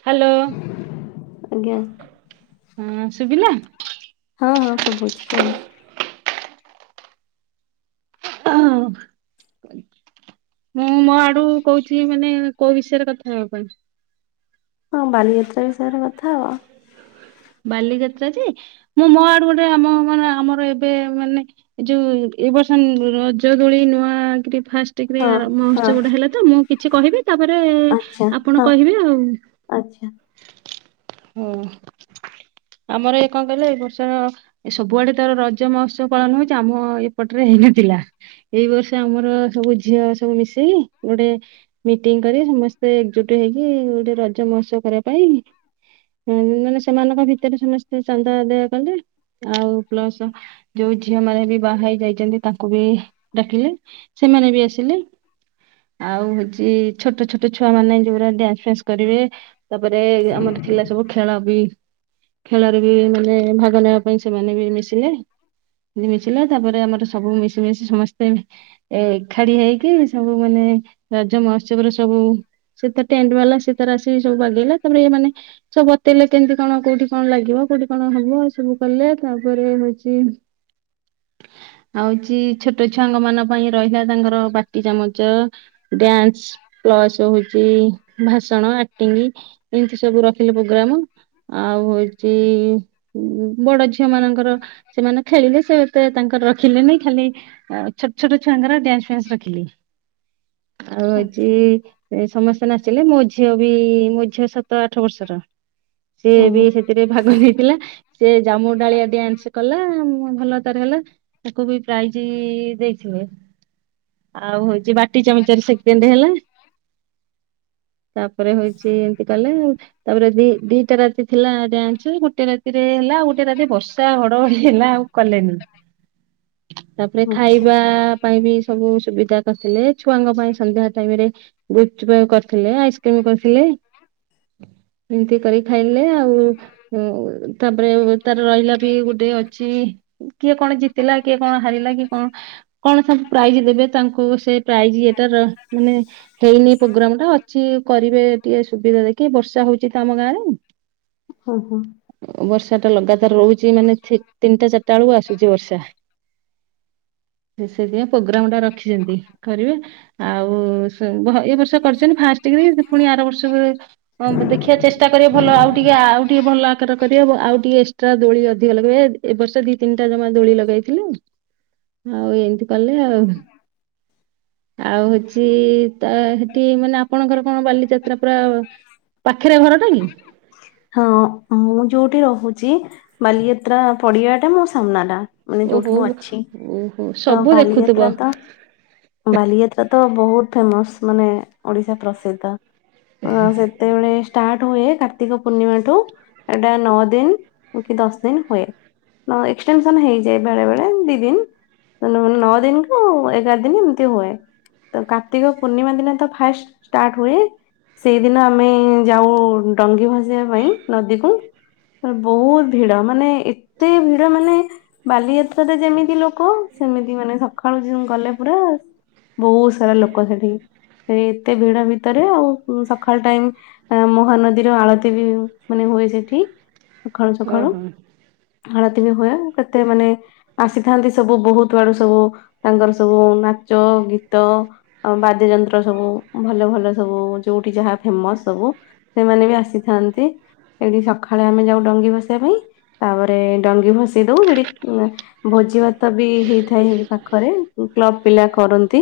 Hello, ଆଜ୍ଞା ହଁ ସୁବିଲା? ହଁ ହଁ ଶୁଭୁଛି କୁହନ୍ତୁ ହଁ, ମୁଁ ମୋ ଆଡୁ, କହୁଚି? ମାନେ କୋଉ ବିଷୟରେ, କଥା ହେବ ପାଇଁ? ହଁ, ବାଲିଯାତ୍ରା ବିଷୟରେ, କଥା ହେବା ୲ ବାଲିଯାତ୍ରା ଯେ, ମୁଁ ମୋ ଆଡୁ, ଗୋଟେ ଆମ ମାନେ, ଆମର ଏବେ ମାନେ, ଯୋଉ ଏ ବର୍ଷ ରଜ ଦୋଳି, ନୂଆ କିରି ଫାଷ୍ଟ କରି, ହଁ ଆରମ୍ଭ ହଁ ମହୋତ୍ସବ ଟା, ହେଲା ତ ୲ ମୁଁ କିଛି କହିବି, ତାପରେ ଆଚ୍ଛା ଆପଣ ହଁ କହିବେ, ଆଉ- ଆଚ୍ଛା ହଁ, ଆମର, ଏ କଣ କହିଲ, ଏ ବର୍ଷ ସବୁଆଡେ ତ ରଜ ମହୋତ୍ସବ, ପାଳନ ହଉଚି। ଆମ ଏ ପଟରେ, ହେଇନଥିଲା ୲ଏଇ ବର୍ଷ, ଆମର ସବୁ ଝିଅ ସବୁ ମିଶେଇ, ଗୋଟେ ମିଟିଂ କରି, ସମସ୍ତେ ଏକଜୁଟ ହେଇକି, ଗୋଟେ ରଜ ମହୋତ୍ସବ, କରିବା ପାଇଁ ଅ, ମାନେ ସେମାନଙ୍କ ଭିତରେ, ସମସ୍ତେ ଚାନ୍ଦା ଆଦୟା, କଲେ ୲ଆଉ ପ୍ଲସ, ଯୋଉ ଝିଅ ମାନେ, ବି ବାହା ହେଇ ଯାଇଚନ୍ତି, ତାଙ୍କୁ ବି ଡାକିଲେ ୲ସେମାନେ ବି ଆସିଲେ, ଆଉ ହଉଚି ଛୋଟ, ଛୋଟ ଛୁଆ ମାନେ, ଯୋଉ ରା ଡ୍ୟାନ୍ସ, ଫାନ୍ସ କରିବେ, ତାପରେ ଆମର ଥିଲା, ସବୁ ଖେଳ ବି ଖେଳରେ ବି, ମାନେ ଭାଗ ନେବା ପାଇଁ, ସେମାନେ ବି ମିଶିଲେ ୲ ଏ ମିଶିଲେ, ତାପରେ ଆମର ସବୁ ମିଶି, ମିଶି ସମସ୍ତେ ଏଖାଡି ହେଇକି, ସବୁ ମାନେ, ରଜ ମହୋତ୍ସବରେ ସବୁ ସେତ ଟେଣ୍ଟ, ବାଲା ସିଏ ତାର ଆସିକି ସବୁ ବାଗେଇଲା ୲ ତାପରେ, ଏମାନେ ସବୁ ବତେଇଲେ ୲କେମିତି କ କଣ, କୋଉଠି କଣ, ଲାଗିବ କୋଉଠି କଣ, ହବ ଏ ସବୁ କଲେ ୲ ତାପରେ, ହଉଚି ହୋଉଚି, ଛୋଟ ଛୁଆଙ୍କ ମାନଙ୍କ ପାଇଁ, ରହିଲା ତାଙ୍କର ଵାଟି ଚାମଚ, ଡ୍ୟାନ୍ସ, ପ୍ଲସ୍ ହଉଚି ଭାଷଣ, ଆକ୍ଟିଙ୍ଗ ଇନ୍ତି ସବୁ ର ଖାଲି ପ୍ରୋଗ୍ରାମ। ଆଉ ହଉଚି ବଡ ଝିଅମାନଙ୍କର ସେମାନେ ଖେଳିଲେ ସେ ସେ ତାଙ୍କର ରଖିଲିନି। ଖାଲି ଛୋଟ ଛୋଟ ଛୁଆଙ୍କର ଡ୍ୟାନ୍ସ ଫ୍ୟାନ୍ସ ରଖିଲି। ଆଉ ହଁ ହଉଚି ସମସ୍ତ ନାଚିଲେ, ମୋ ଝିଅ ବି ମୋ ଝିଅ ସାତ ଆଠ ବର୍ଷର। ସିଏ ହଁ ବି ହଁ, ସେଥିରେ ଭାଗ ନେଇଥିଲା। ସେ ଜାମୁ ଡାଳିଆ ଡ୍ୟାନ୍ସ କଲା ମ୍ -ଭଲ ତାର ହେଲା ତାକୁ ବି ପ୍ରାଇଜି ଦେଇଥିବେ। ଆଉ ହଉଚି ବାଟି ଚମିଚରେ ସେକେଣ୍ଡ ହେଲା ତାପରେ ହଉଚି ଏମିତି କଲେ ଆ ତାପରେ ଦି ଦି [unintelligible] ଥିଲା ଡ୍ୟାସ୍ ଗୋଟେ ରାତିରେ ହେଲା ଆଉ ଗୋଟେ ରାତି ବର୍ଷା ଘଡଘଡି ହେଲା ଆଉ କଲେନି। ତାପରେ ଆଚ୍ଛା ଖାଇବାଆ ପାଇଁ ବି ସବୁ ସ୍ ସୁବିଧା କରିଥିଲେ। ଛୁଆଙ୍କ ପାଇଁ ସନ୍ଧ୍ୟା ଟାଇମ୍ ରେ ଗୁପଚୁପ୍ କରିଥିଲେ, ଆଇସ୍କ୍ରିମ୍ କରିଥିଲେ। ଏମିତି କରି ଖାଇଲେ ଆଉ ଉଁ -ତାପରେ ତାର ରହିଲା ବି ଗୋଟେ ଅଛି କିଏ କଣ ଜିତିଲା କିଏ କଣ ହାରିଲା କିଏ କଣ କଣ ସବୁ ପ୍ରାଇଜ ଦେବେ ତାଙ୍କୁ ଏ-ପ୍ରାଇଜ୍ ଯେ- ଟର-ମାନେ ହେଇନି ପୋଗ୍ରାମ୍ ଟା ଅଛି କରିବେ ଟିକେ ସୁବିଧା ଦେଖି ବର୍ଷା ହଉଚି ତ ତ ଆମ ଗାଁ ରେ। ହୁଁ ହୁଁ। ବର୍ଷା ଟା ଲଗାତାର ରହୁଚି ଥି-ମାନେ ତିନିଟା ଚାରିଟା ବେଳକୁ ଆସୁଚି ବର୍ଷା। ସେଇଥିପାଇଁ ପ୍ରୋଗ୍ରାମ୍ ଟା ରଖିଛନ୍ତି କରିବେ ଆଉ ଏ ବର୍ଷା କରିଚନ୍ତି ଫାଷ୍ଟ କିରି ପୁଣି ଆର ବର୍ଷକୁ କ୍-ଦେଖିବା ଚେଷ୍ଟା କରି ଭଲ ଆଉ ଟିକେ ଆଉ ଟିକେ ଭଲ ଆକାର କରିବେ ଆଉ ଟିକେ ଏକ୍ସଟ୍ରା ଦୋଳି ଅଧିକ ଲଗେଇବେ। ଏ ବର୍ଷ ଦି ତିନିଟା ଜମା ଦୋଳି ଲଗେଇଥିଲୁ। ଆଉ ଏମିତି କଲେ ଆଉ ଆଉ ହଉଚି ତା ହେଠି ମାନେ ଆପଣଙ୍କର କଣ ବାଲିଯାତ୍ରା ପୁରା ପାଖେରେ ଘରଟା କି? ହଁ ମୁଁ ଯୋଉଠି ରହୁଚି ବାଲିଯାତ୍ରା ପଡିଆଟା ମୋ ସାମ୍ନାଟା। ମାନେ ଯୋଉଠି ଓହୋ ମୁଁ ଅଛି ଓହୋ ତ ସବୁ ଦେଖୁଥିବ। ବାଲିଯାତ୍ରା ତ ବାଲିଯାତ୍ରା ତ ବହୁତ ଫେମସ୍ ମାନେ ଓଡିଶା ପ୍ରସିଦ୍ଧ। ଅଁ ସେତେବେଳେ। ଷ୍ଟାର୍ଟ ହୁଏ କାର୍ତ୍ତିକ ପୂର୍ଣ୍ଣିମାଠୁ ଏଟା ନଅ ଦିନ କି ଦଶ ଦିନ ହୁଏ। ଏକ୍ସଟେନସନ ହେଇଯାଏ ବେଳେ ବେଳେ ଦି ଦିନ ନଅ ଦିନକୁ ଏଗାର ଦିନ ଏମତି ହୁଏ ତ କାର୍ତ୍ତିକ ପୂର୍ଣ୍ଣିମା ଦିନ ତ ଫାଷ୍ଟ ଷ୍ଟାର୍ଟ ହୁଏ ସେଇ ଦିନ ଆମେ ଯାଉ ଡଙ୍ଗି ଭ ଯିବା ପାଇଁ ନଦୀକୁ ବହୁତ ଭିଡ ମାନେ ଏତେ ଭିଡ ମାନେ ବାଲିଯାତ୍ରରେ ଯେମିତି ଲୋକ ସେମିତି ମାନେ ସକାଳୁ ଗଲେ ପୁରା ବହୁତ ସାରା ଲୋକ ସେଠି ସେ ଏତେ ଭିଡ ଭିତରେ ଆଉ ସକାଳୁ ଟାଇମ ମହାନଦୀର ଆଳତି ମାନେ ହୁଏ ସେଠି। ସଖାଳୁ ସଖାଳୁ। ଓହୋ। ଆଳତି ବି ହୁଏ। କେତେ ମାନେ ଆସିଥାନ୍ତି ସବୁ ବହୁତ ଆଡୁ ସବୁ ତାଙ୍କର ସବୁ ନାଚ ଗୀତ ବାଦ୍ୟ ଯନ୍ତ୍ର ସବୁ ଭଲ ଭଲ। ସବୁ ଯୋଉଠି ଯାହା ଫେମସ ସବୁ ସେମାନେ ବି ଆସି ଥାନ୍ତି ସେଠି ସକାଳେ ଆମେ ଯାଉ ଡଙ୍ଗି ଭସେଇିବା ପାଇଁ। ତାପରେ ଡଙ୍ଗି ଭସେଇ ଦଉ ସେଠି ଭୋଜିଭାତ ବି ହେଇଥାଏ ସେ ପାଖରେ କ୍ଲବ ପିଲା କରନ୍ତି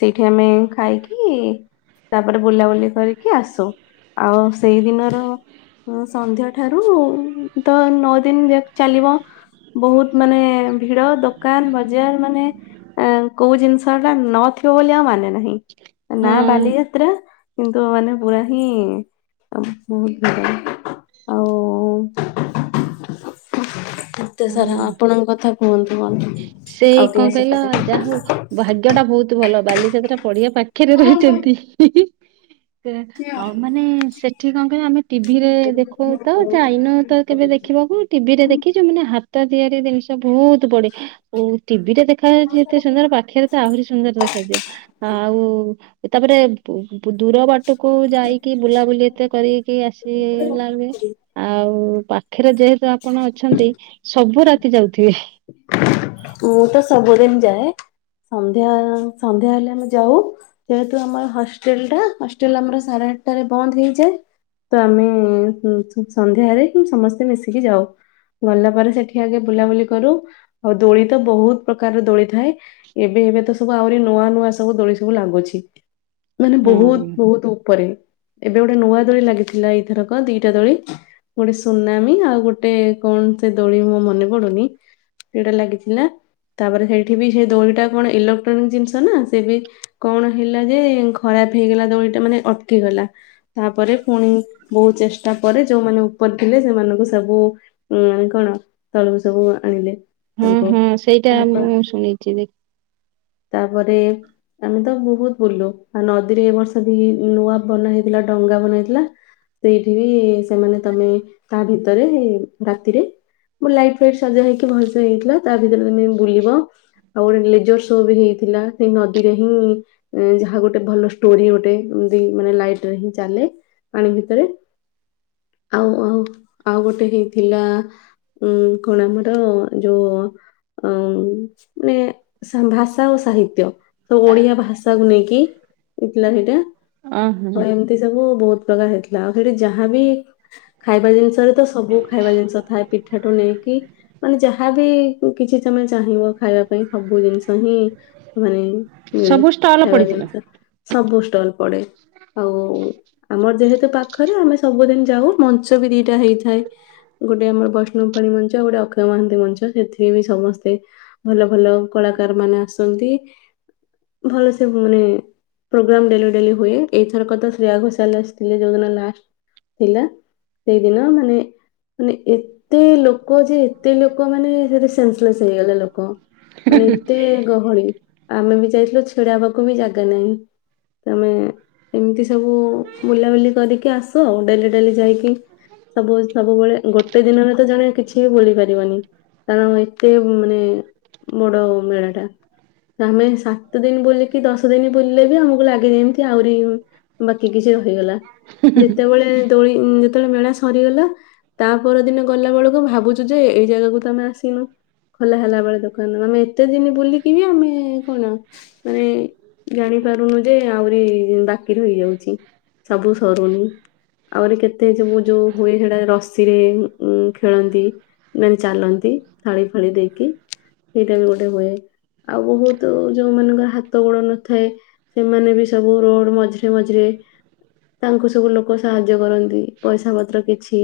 ସେଇଠି ଆମେ ଖାଇକି ତାପରେ ବୁଲାବୁଲି କରିକି ଆସୁ। ଆଉ ସେଇ ଦିନର ସନ୍ଧ୍ୟାଠାରୁ ତ ନଅଦିନ ଯାକ ଚାଲିବ ବହୁତ ମାନେ ଭିଡ ଦୋକାନବଜାର ମାନେ କୋଉ ଜିନିଷଟା ନଥିବ ବୋଲି ଆଉ ମାନେ ନାହିଁ। ତା ନା ହଁ ବାଲିଯାତ୍ରା। କିନ୍ତୁ ମାନେ ପୁରା ହିଁ ଆ ବହୁତ ଭଲ ଆଉ ଏତେ ସାରା ହଁ ଆପଣଙ୍କ କଥା କୁହନ୍ତୁ। କଣ ସେଇ ଆଉ କଁ ଟିକେ କହିଲ ସେପଟେ ଯାହା ହଉ ଭାଗ୍ୟଟା ବହୁତ ଭଲ। ବାଲିଯାତ୍ରା ପଢିବା ପାଖ [inaudible] ରହୁଛନ୍ତି। ଆଉ ମାନେ ସେଠି କଣ କହିବ ଆମେ ଟିଭିରେ ଦେଖୁ ତ ଯାଇନ ତ କେବେ ଦେଖିବାକୁ ଟିଭିରେ ଦେଖି ଯୋଉମାନେ ହାତ ହାତ ତିଆରି ଜିନିଷ ବହୁତ ପଡ଼େ ଓ ଟିଭିରେ ଦେଖ? ଦେଖାଯାଉଛି ଏତେ ସୁନ୍ଦର ପାଖରେ ତ ଆହୁରି ସୁନ୍ଦର ଦେଖାଯିବ ଆଉ ତାପରେ ବୋ ଦୂର ବାଟକୁ ଯାଇକି ବୁଲାବୁଲି ଏତେ କରିକି ଆସିଲାଣି ଆଉ। ପାଖରେ ଯେହେତୁ ଆପଣ ଅଛନ୍ତିୁ ସବୁ ରାତି ଯାଉଥିବେ ମୁଁ ତ ସବୁଦିନ ଯାଏ ସନ୍ଧ୍ୟା ସନ୍ଧ୍ୟା ହେଲେ ଆମେ ଯାଉ ଯେହେତୁ ଆମର ହଷ୍ଟେଲ ଟା ହଷ୍ଟେଲ ଆମର ସାଢେ ଆଠଟାରେ ବନ୍ଦ ହେଇଯାଏ ତ ଆମେ ସନ୍ଧ୍ୟାରେ ସମସ୍ତେ ମିଶିକି ଯାଉ। ଗଲା ପରେ ସେଠି ଦେଖ ଆଗେ ବୁଲାବୁଲି କରୁ ଆଉ ଦୋଳି ତ ବହୁତ ପ୍ରକାରର ଦୋଳି ଥାଏ ଏବେ ଏବେ ତ ସବୁ ଆହୁରି ନୂଆ ନୂଆ ସବୁ ଦୋଳି ସବୁ ଲାଗୁଛି। ମାନେ ହଁ ବହୁତ ବହୁତ ଉପରେ ଏବେ ଗୋଟେ ନୂଆ ଦୋଳି ଲାଗିଥିଲା ଏଇଥରକ ଦିଟା ଦୋଳି ଗୋଟେ ସୁନାମି ଆଉ ଗୋଟେ କଣ ସେ ଦୋଳି ମୋ ମନ ମନେ ପଡୁନି ସେଟା ଲାଗିଥିଲା ତାପରେ ସେଇଠି ବି ସେ ଦୋଳି ଟା କଣ ଇଲେକ୍ଟ୍ରୋନିକ ଜିନିଷ ନା ସେ ବି କଣ ହେଲା ଯେ ଖରାପ ହେଇଗଲା ଦୋଳି ଟା ମାନେ ଅଟକିଗଲା ତାପରେ ପୁଣି ବହୁତ ଚେଷ୍ଟା ପରେ ଯୋଉମାନେ ଉପର ଥିଲେ ସେମାନଙ୍କୁ ସବୁ ଉଁ କଣ? ତଳୁକୁ ସବୁ ଆଣିଲେ। ହୁଁ ତାଙ୍କୁ ହୁଁ ସେଇଟା ତାପ ମୁଁ ଶୁଣିଛି ଦେଖ ତାପରେ ଆମେ ତ ବହୁତ ବୁଲୁ ଆ ନଦୀରେ ଏବ ବର୍ଷ ବି ନୂଆ ବନା ହେଇଥିଲା ଡଙ୍ଗା ବନା ହେଇଥିଲା। ସେଇଠି ବି ସେମାନେ ତମେ ତା ଭିତରେ ରାତିରେ ଲାଇଟ ଫାଇଟ ସଜା ହେଇକି ଭଲସ ହେଇଥିଲା ତା ଭିତରେମେ ବୁଲିବ ଆଉ ଗୋଟେ ଲେଜର ସୋ ବି ହେଇଥିଲା ସେ ନଦୀରେ ହିଁ ଯାହା ଗୋଟେ ଭଲ ଷ୍ଟୋରି ଗୋଟେ ମାନେ ଲାଇଟରେ ହିଁ ଚାଲେ ପାଣି ଭିତରେ ଆଉ ଆ ଆଉ ଗୋଟେ ହେଇଥିଲା। ଉଁ କଣ ଆମର ଯୋଉ ଅ ମାନେ ଭାଷା ଓ ସାହିତ୍ୟ ସବୁ ଓଡିଆ ଭାଷାକୁ ନେଇକି ଏଥିଲା ସେଇଟା ଓହୋ ହଁ ଏମିତି ସବୁ ବହୁତ ପ୍ରକାର ହେଇଥିଲା ଆଉ ସେଠି ଯାହାବି ଖାଇବା ଜିନିଷ ରେ ତ ସବୁ ଖାଇବା ଜିନିଷ ଥାଏ ପିଠା ପିଠୁ ନେଇକି ମାନେ ଯାହାବି କିଛି ତମେ ଚାହିଁବ ଖାଇବା ପାଇଁ ସବୁ ଜିନିଷ ହିଁ ମାନେ ମିଳେ ସବୁ ଷ୍ଟଲ ପଡିଥିଲା ଖାଇଜିନିଷ ସବ ଗୋଷ୍ ଷ୍ଟଲ ପଡେ, ଆଉ ଆମର ଯେହେତୁ, ପାଖରେ ଆମେ ସବୁଦିନ ଯାଉ ମଞ୍ଚ ବି ଦିଟା ହେଇଥାଏ, ଗୋଟେ ଆମର ବ ଣୁଣି ମଞ୍ଚ, ଗୋଟେ ଅକ୍ଷୟ ମହାନ୍ତି ମଞ୍ଚ, ସେଥିରେ ବି ସମସ୍ତେ ଭଲ, ଭଲ କଳାକାର ମାନେ ଆସନ୍ତି, ଭଲ ସେ ମାନେ ପ୍ରୋଗ୍ରାମ ଡେଲି, ଡେଲି ହୁଏ, ଏଇଥର କଥା ଶ୍ରେୟା ଘୋଷାଲ ଆସିଥିଲେ, ଯୋଉଦିନ ଲାଷ୍ଟ ଥିଲା, ସେଇଦିନ ମାନେ, ମାନେ ଏତେ ଲୋକ ଯେ, ଏତେ ଲୋକ ମାନେ ସେ ସେନ୍ସସଲେସ ହେଇଗଲେ, ଲୋକ ମାନେ, ଏତେ ଗହଳି। ଆମେ ବି ଯାଇଥିଲୁ, ଛିଡା ହବାକୁ ବି ଜାଗା ନାହିଁ, ତମେ ଏମିତି ସବୁ ବୁଲା, ବୁଲି କରିକି ଆଶୁ, ଆଉ ଡେଲି, ଡେଲି ଯାଇକି ସବୁ ସବୁବେଳେ ଗୋଟେ ଦିନରେ ତେ ଜଣେ କିଛି ବି ବୁଲି ପାରିବନି, କାରଣ ଏତେ ମାନେ ବଡ ମେଳା ଟା ଆମେ ସାତ ଦିନ ବୁଲିକି, ଦଶ ଦିନ ବୁଲିଲେ ବି ଆମକୁ ଲାଗେ ଜେମତି, ଏମିତି ଆହୁରି ବାକି କିଛି ରହିଗଲା। ଯେତେବେଳେ ଦୋଳି ଯେତେବେଳେ ମେଳା ସରିଗଲା, ତା ପର ଦିନ ଗଲା ବେଳକୁ ଭାବୁଛୁ, ଯେ ଏଇ ଜାଗାକୁ ତ ଆମେ ଆସିନୁ, ଖୋଲା ହେଲା ବେଳେ ଦୋକାନ ଆମେ ଏତେ ଦିନ ବୁଲିକ ବି ଆମେ କଣ ମାନେ ଜାଣି ପାରୁନୁ, ଯେ ଆହୁରି ବାକି ରହିଯାଉଛି, ସବୁ ସରୁନି ଆହୁରି କେତେ ସବୁ ଯୋଉ ହୁଏ, ସେଟା ରସିରେ ଉ ଖେଳନ୍ତି, ମାନେ ଚାଲନ୍ତି, ଥାଳି ଫାଳି ଦେଇକି ସେଇଟା ବି ଗୋଟେ ହୁଏ, ଆଉ ବହୁତ ଯୋଉମାନଙ୍କର ହାତ ଗୋଡ ନଥାଏ, ସେମାନେ ବି ସବୁ ରୋଡ ମଝିରେ, ମଝିରେ ତାଙ୍କୁ ସବୁ ଲୋକ ସାହାଯ୍ୟ କରନ୍ତି, ପଇସା ପତ୍ର କିଛି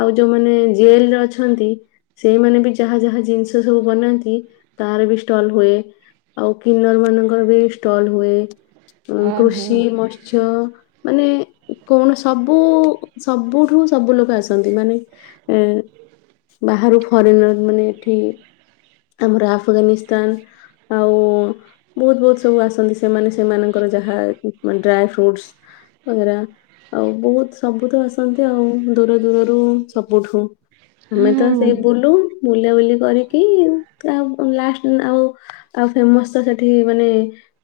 ଆଉ ଯୋଉମାନେ ଜେଲରେ ଅଛନ୍ତି, ସେଇମାନେ ବି ଯାହା ଯାହା ଜିନିଷ ସବୁ ବନାନ୍ତି, ତାର ବି ଷ୍ଟଲ ହୁଏ, ଆଉ କିନର ମାନଙ୍କର ବି ଷ୍ଟଲ ହୁଏ। ଉ ଓହୋ କୃଷି, ମତ୍ସ୍ୟ ମାନେ କଣ, ସବୁ ସବୁଠୁ, ସବୁ ଲୋକ ଆସନ୍ତି, ମାନେ ଏ ବାହାରୁ ଫରେନର ମାନେ, ଏଠି ଆମର ଆଫଗାନିସ୍ତାନ ଆଉ ବହୁତ ବହୁତ ସବୁ ଆସନ୍ତି ସେମାନେ ସେମାନଙ୍କର ଯାହା ଡ୍ରାଏ ଫ୍ରୁଟ ବଗେରା ଆଉ ବହୁତ ସବୁ ତ ଆସନ୍ତି। ଆଉ ଦୂର ଦୂରରୁ ସବୁଠୁ ଆମେ ତ ସେଇ ହଁ ବୁଲୁ ବୁଲାବୁଲି କରିକି, ଆଉ ଲାଷ୍ଟ ଆଉ ଆଉ ଫେମସ୍ ତ ସେଠି ମାନେ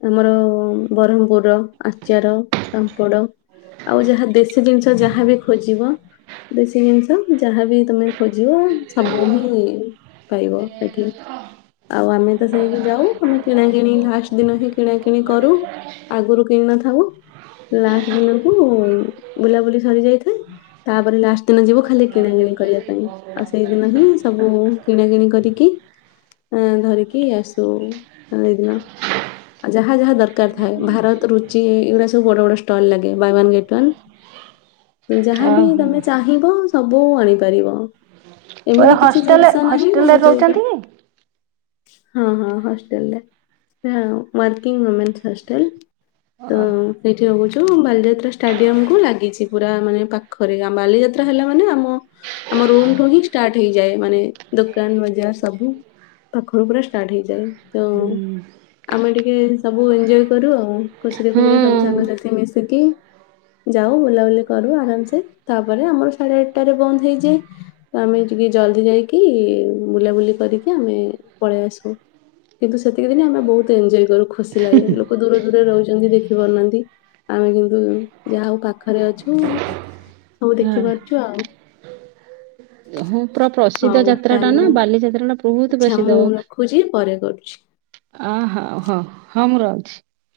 ଆମର ବରହମପୁର ଆଚାର, ପାମ୍ପଡ଼ ଆଉ ଯାହା ଦେଶୀ ଜିନିଷ, ଯାହାବି ଖୋଜିବ, ଦେଶୀ ଜିନିଷ ଯାହାବି ତମେ ଖୋଜିବ, ସବୁ ହିଁ ପାଇବ ସେଠି। ଆଉ ଆମେ ସେଠେଇକି ଯାଉ, ଆମେ କିଣା କିଣି ଲାଷ୍ଟ ଦିନ ହିଁ କିଣା କିିଣି କରୁ ଆଗରୁ କିଣ ନ ଥାଉ ଲାଷ୍ଟ ଦିନକୁ ବୁଲାବୁଲି ସରି ଯାଇଥାଏ ତାପରେ ଲାଷ୍ଟ ଦିନ ଯିବ ଖାଲି କିଣା କିିଣି କରିବା ପାଇଁ ଆଉ ସେଇଦିନ ହିଁ ସବୁ କିଣା କିିଣି କରିକି ଅଁ ଧରିକି ଆସୁ ସେଇ ଦିନ ଯାହା ଯାହା ଦରକାର ଥାଏ ଭାରତ ରୁଚି ଏଇଗୁଡା ସବୁ ବଡ ବଡ ଷ୍ଟଲ୍ ଲାଗେ ବାଏ ୱାନ ଗେଟ୍ ୱାନ୍। ତ ଯାହାବି ଓହୋ। ତମେ ଚାହିଁବ ସବୁ ଆଣିପାରିବ। ଏମିତି ଏ କିଛି ହଷ୍ଟେଲ ଜିନିଷ ନାହିଁ ହଷ୍ଟେଲରେ ଆଉ ଯୋଉଟା ରହୁଚନ୍ତି କି? ହଁ ହଁ ହଷ୍ଟେଲରେ ସେଇଆ ଆଉ ୱାର୍କିଁ ଓମେନସ ହଷ୍ଟେଲ ଅ ତ ସେଇଠି ରହୁଚୁ ବାଲିଯାତ୍ରା ଷ୍ଟାଡିୟମ କୁ ଲାଗିଚି ପୁରା ମାନେ ପାଖରେ ବାଲିଯାତ୍ରା ହେଲା ମାନେ ଆମ ଆମ ରୁମୁ ହିଁ ଷ୍ଟାର୍ଟ ହେଇଯାଏ ମାନେ ଦୋକାନ ବଜାର ସବୁ ପାଖରୁ ପୁରା ଷ୍ଟାର୍ଟ ହେଇଯାଏ ତ ହୁଁ ଆମେ ଟିକେ ସବୁ ଏଞ୍ଜୟ କରୁ ଆଉ ଖୁସିରେ ହଁ ଖୁସିରେ ସବୁ ସାଙ୍ଗସାଥି ମିଶିକି ଯାଉ ବୁଲାବୁଲି କରୁ ଆରାମସେ ତାପରେ ଆମର ସାଢେ ଆଠଟାରେ ବନ୍ଦ ହେଇଯାଏ ଆମେ ଟିକେ ଜଲଦି ଯାଇକି ବୁଲାବୁଲି କରିକି ଆମେ ପଳେଇ ଆସ କିନ୍ତୁ ସେତିକି ଦିନେ ଆମେ ବହୁତ ଏଞ୍ଜୟ କରୁ। ଖୁସି ଲାଗେ ଲୋକ ଦୂର ଦୂରେ ରହୁ ଯେନ୍ତି ଦେଖି ପାରୁନାହାନ୍ତି ଆମେ କିନ୍ତୁ ଯାହା ହଉ ପାଖରେ ଅଛୁ। ହଉ ହଁ। ଦେଖିବା ଆଉ ହଁ ପୁରା ପ୍ରସିଦ୍ଧ ହଉ ଯାତ୍ରା ଟା ତାହେଲେ ନା ମୁଁ ବାଲିଯାତ୍ରା ଟା ବହୁତ ଆଚ୍ଛା ପ୍ରସିଦ୍ଧ ମୁଁ ରଖୁଛି ପରେ କରୁଛି। ଆ ହଉ ହୋଉ ହଁ ମୁଁ ରହୁ